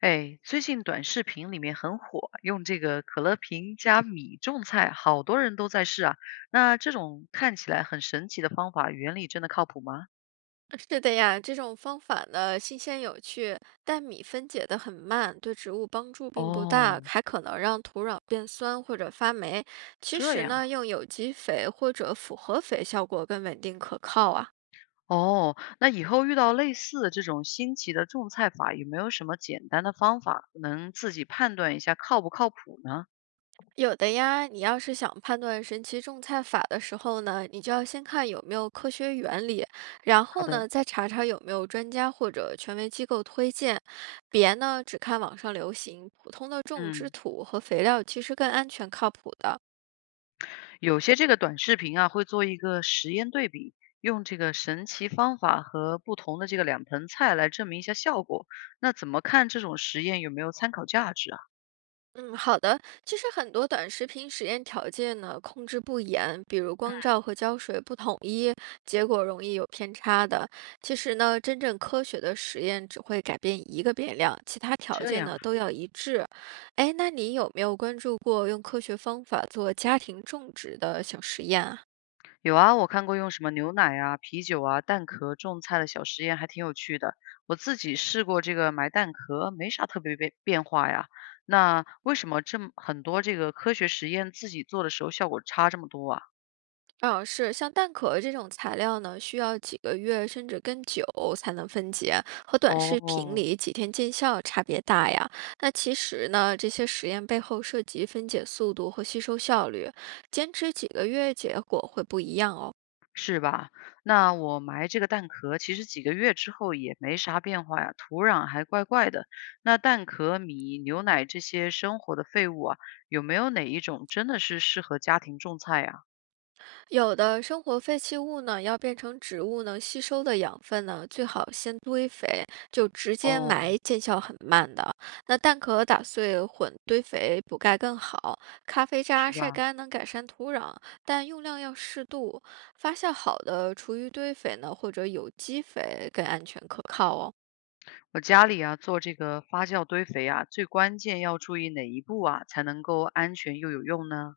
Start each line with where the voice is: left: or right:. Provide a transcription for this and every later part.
left: 哎，最近短视频里面很火，用这个可乐瓶加米种菜，好多人都在试啊。那这种看起来很神奇的方法，原理真的靠谱吗？
right: 是的呀，这种方法呢，新鲜有趣，但米分解得很慢，对植物帮助并不大，
left: 哦
right: 还可能让土壤变酸或者发霉。其
left: 这
right: 实
left: 样
right: 呢，
left: 啊，
right: 用有机肥或者复合肥效果更稳定可靠啊。
left: 哦，那以后遇到类似的这种新奇的种菜法，有没有什么简单的方法能自己判断一下靠不靠谱呢？
right: 有的呀，你要是想判断神奇种菜法的时候呢，你就要先看有没有科学原理，然
left: 好
right: 后
left: 的，
right: 呢，再查查有没有专家或者权威机构推荐。别呢，只看网上流行，普通的种植
left: 嗯。
right: 土和肥料其实更安全靠谱的。
left: 有些这个短视频啊，会做一个实验对比，用这个神奇方法和不同的这个两盆菜来证明一下效果。那怎么看这种实验有没有参考价值啊？
right: 嗯，好的。其实很多短视频实验条件呢控制不严，比如光照和胶水不统一，结果容易有偏差的。其实呢，真正科学的实验只会改变一个变量，其他条
left: 这
right: 件
left: 样
right: 呢
left: 啊
right: 都要一致。哎，那你有没有关注过用科学方法做家庭种植的小实验啊？
left: 有啊，我看过用什么牛奶啊、啤酒啊、蛋壳种菜的小实验，还挺有趣的。我自己试过这个埋蛋壳，没啥特别变化呀。那为什么这么很多这个科学实验自己做的时候效果差这么多啊？
right: 嗯，是像蛋壳这种材料呢，需要几个月甚至更久才能分解，和短视频
left: 哦，
right: 里几天见效差别大呀。那其实呢，这些实验背后涉及分解速度和吸收效率，坚持几个月，结果会不一样哦。
left: 是吧？那我埋这个蛋壳，其实几个月之后也没啥变化呀，土壤还怪怪的。那蛋壳、米、牛奶这些生活的废物啊，有没有哪一种真的是适合家庭种菜呀？
right: 有的生活废弃物呢，要变成植物能吸收的养分呢，最好先堆肥，就直接埋，
left: 哦，
right: 见效很慢的。那蛋壳打碎混堆肥补钙更好，咖啡渣
left: 是
right: 晒
left: 吧？
right: 干能改善土壤，但用量要适度。发酵好的厨余堆肥呢，或者有机肥更安全可靠哦。
left: 我家里啊做这个发酵堆肥啊，最关键要注意哪一步啊，才能够安全又有用呢？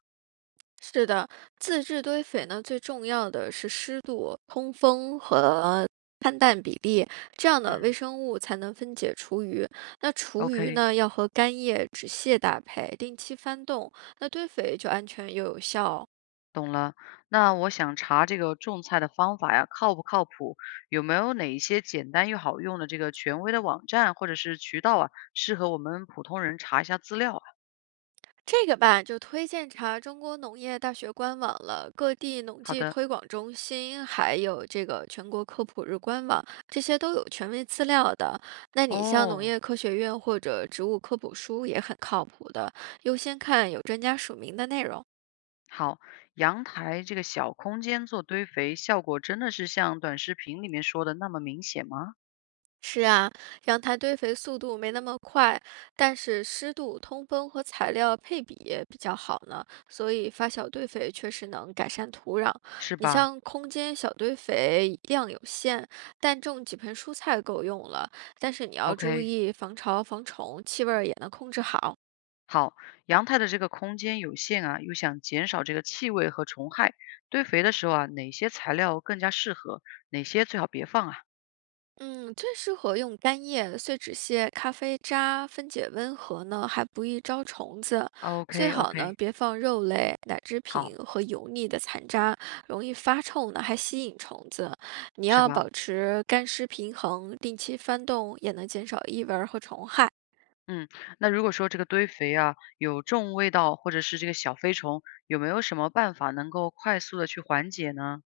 right: 是的，自制堆肥呢，最重要的是湿度、通风碳氮比例，这样的微
left: 嗯
right: 生物才能分解厨余。那厨余
left: ，OK。
right: 呢，要和干叶、纸屑搭配，定期翻动，那堆肥就安全又有效哦。
left: 懂了，那我想查这个种菜的方法呀，靠不靠谱？有没有哪一些简单又好用的这个权威的网站或者是渠道啊，适合我们普通人查一下资料啊？
right: 这个吧，就推荐查中国农业大学官网了，各地农
left: 好
right: 技
left: 的，
right: 推广中心，还有这个全国科普日官网，这些都有权威资料的。那你像农
left: 哦，
right: 业科学院或者植物科普书也很靠谱的，优先看有专家署名的内容。
left: 好，阳台这个小空间做堆肥，效果真的是像短视频里面说的那么明显吗？
right: 是啊，阳台堆肥速度没那么快，但是湿度、通风和材料配比也比较好呢，所以发小堆肥确实能改善土壤。
left: 是
right: 你
left: 吧
right: 像空间小堆肥量有限，但种几盆蔬菜够用了。但是你要注
left: ？OK，
right: 意防潮、防虫，气味儿也能控制好。
left: 好，阳台的这个空间有限啊，又想减少这个气味和虫害，堆肥的时候啊，哪些材料更加适合？哪些最好别放啊？
right: 嗯，最适合用干叶、碎纸屑、咖啡渣，分解温和呢，还不易招虫子。最好呢，
left: OK，OK，
right: 别放肉类、奶制品
left: 好，
right: 和油腻的残渣，容易发臭呢，还吸引虫子。你
left: 是
right: 要
left: 吧？
right: 保持干湿平衡，定期翻动也能减少异味儿和虫害。
left: 嗯，那如果说这个堆肥啊，有重味道或者是这个小飞虫，有没有什么办法能够快速的去缓解呢？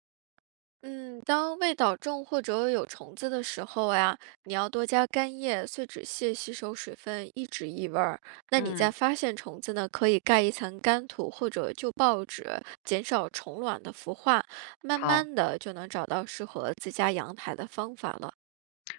right: 嗯，当味道重或者有虫子的时候呀，你要多加干叶、碎纸屑吸收水分，抑制异味儿。那你在
left: 嗯，
right: 发现虫子呢，可以盖一层干土或者旧报纸，减少虫卵的孵化，慢
left: 好，
right: 慢的就能找到适合自家阳台的方法了。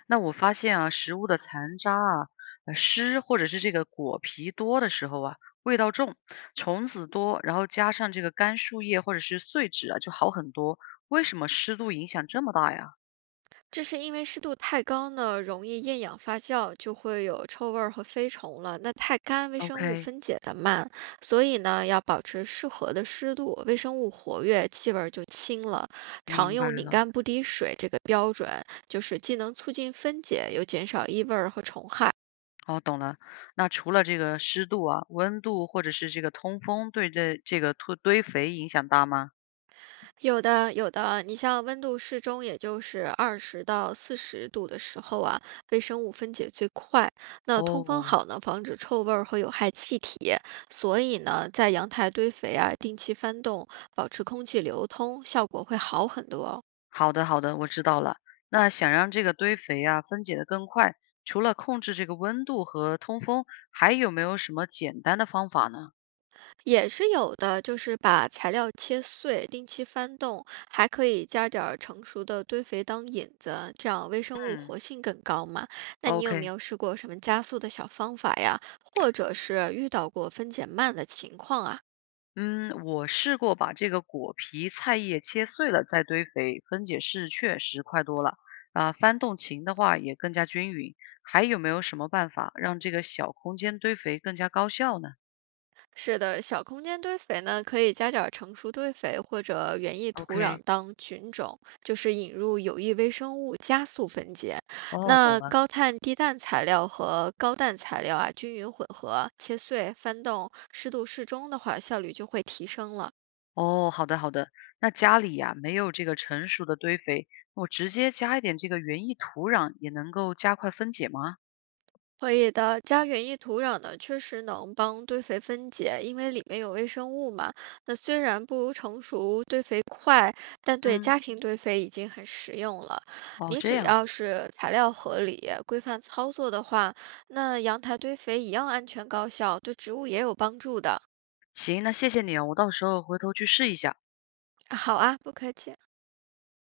left: 那我发现啊，食物的残渣啊、湿或者是这个果皮多的时候啊，味道重，虫子多，然后加上这个干树叶或者是碎纸啊，就好很多。为什么湿度影响这么大呀
right: 这是因为湿度太高呢，容易厌氧发酵，就会有臭味儿和飞虫了。那太干，微生物
left: ？OK，
right: 分解的慢，所以呢，要保持适合的湿度，微生物活跃，气味儿就轻了。常
left: 明白
right: 用拧
left: 了。
right: 干不滴水这个标准，就是既能促进分解，又减少异味儿和虫害。
left: 哦，懂了。那除了这个湿度啊、温度或者是这个通风对这个土堆肥影响大吗？
right: 有的，有的。你像温度适中，也就是20到40度的时候啊，微生物分解最快。那通风
left: 哦，
right: 好呢，防止臭味儿和有害气体。所以呢，在阳台堆肥啊，定期翻动，保持空气流通，效果会好很多哦。
left: 好的好的，我知道了。那想让这个堆肥啊分解得更快，除了控制这个温度和通风，还有没有什么简单的方法呢？
right: 也是有的，就是把材料切碎，定期翻动，还可以加点儿成熟的堆肥当引子，这样微生物
left: 嗯
right: 活性更高嘛。那你有没
left: ，OK。
right: 有试过什么加速的小方法呀？或者是遇到过分解慢的情况啊？
left: 嗯，我试过把这个果皮、菜叶切碎了再堆肥，分解是确实快多了。啊，翻动勤的话也更加均匀。还有没有什么办法让这个小空间堆肥更加高效呢
right: 是的，小空间堆肥呢，可以加点儿成熟堆肥或者园艺土壤
left: ？OK，
right: 当菌种，就是引入有益微生物，加速分解。
left: 哦，
right: 那
left: 懂了。
right: 高碳低氮材料和高氮材料啊，均匀混合，切碎翻动，湿度适中的话，效率就会提升了。
left: 哦，好的好的。那家里呀、没有这个成熟的堆肥，我直接加一点这个园艺土壤也能够加快分解吗？
right: 可以的，加园艺土壤呢，确实能帮堆肥分解，因为里面有微生物嘛。那虽然不如成熟堆肥但对
left: 嗯，
right: 家庭堆肥已经很实用了，
left: 哦，
right: 你
left: 这
right: 只
left: 样啊。
right: 要是材料合理、规范操作的话，那阳台堆肥一样安全高效，对植物也有帮助的。
left: 行，那谢谢你啊，我到时候回头去试一下。
right: 好啊，不客气。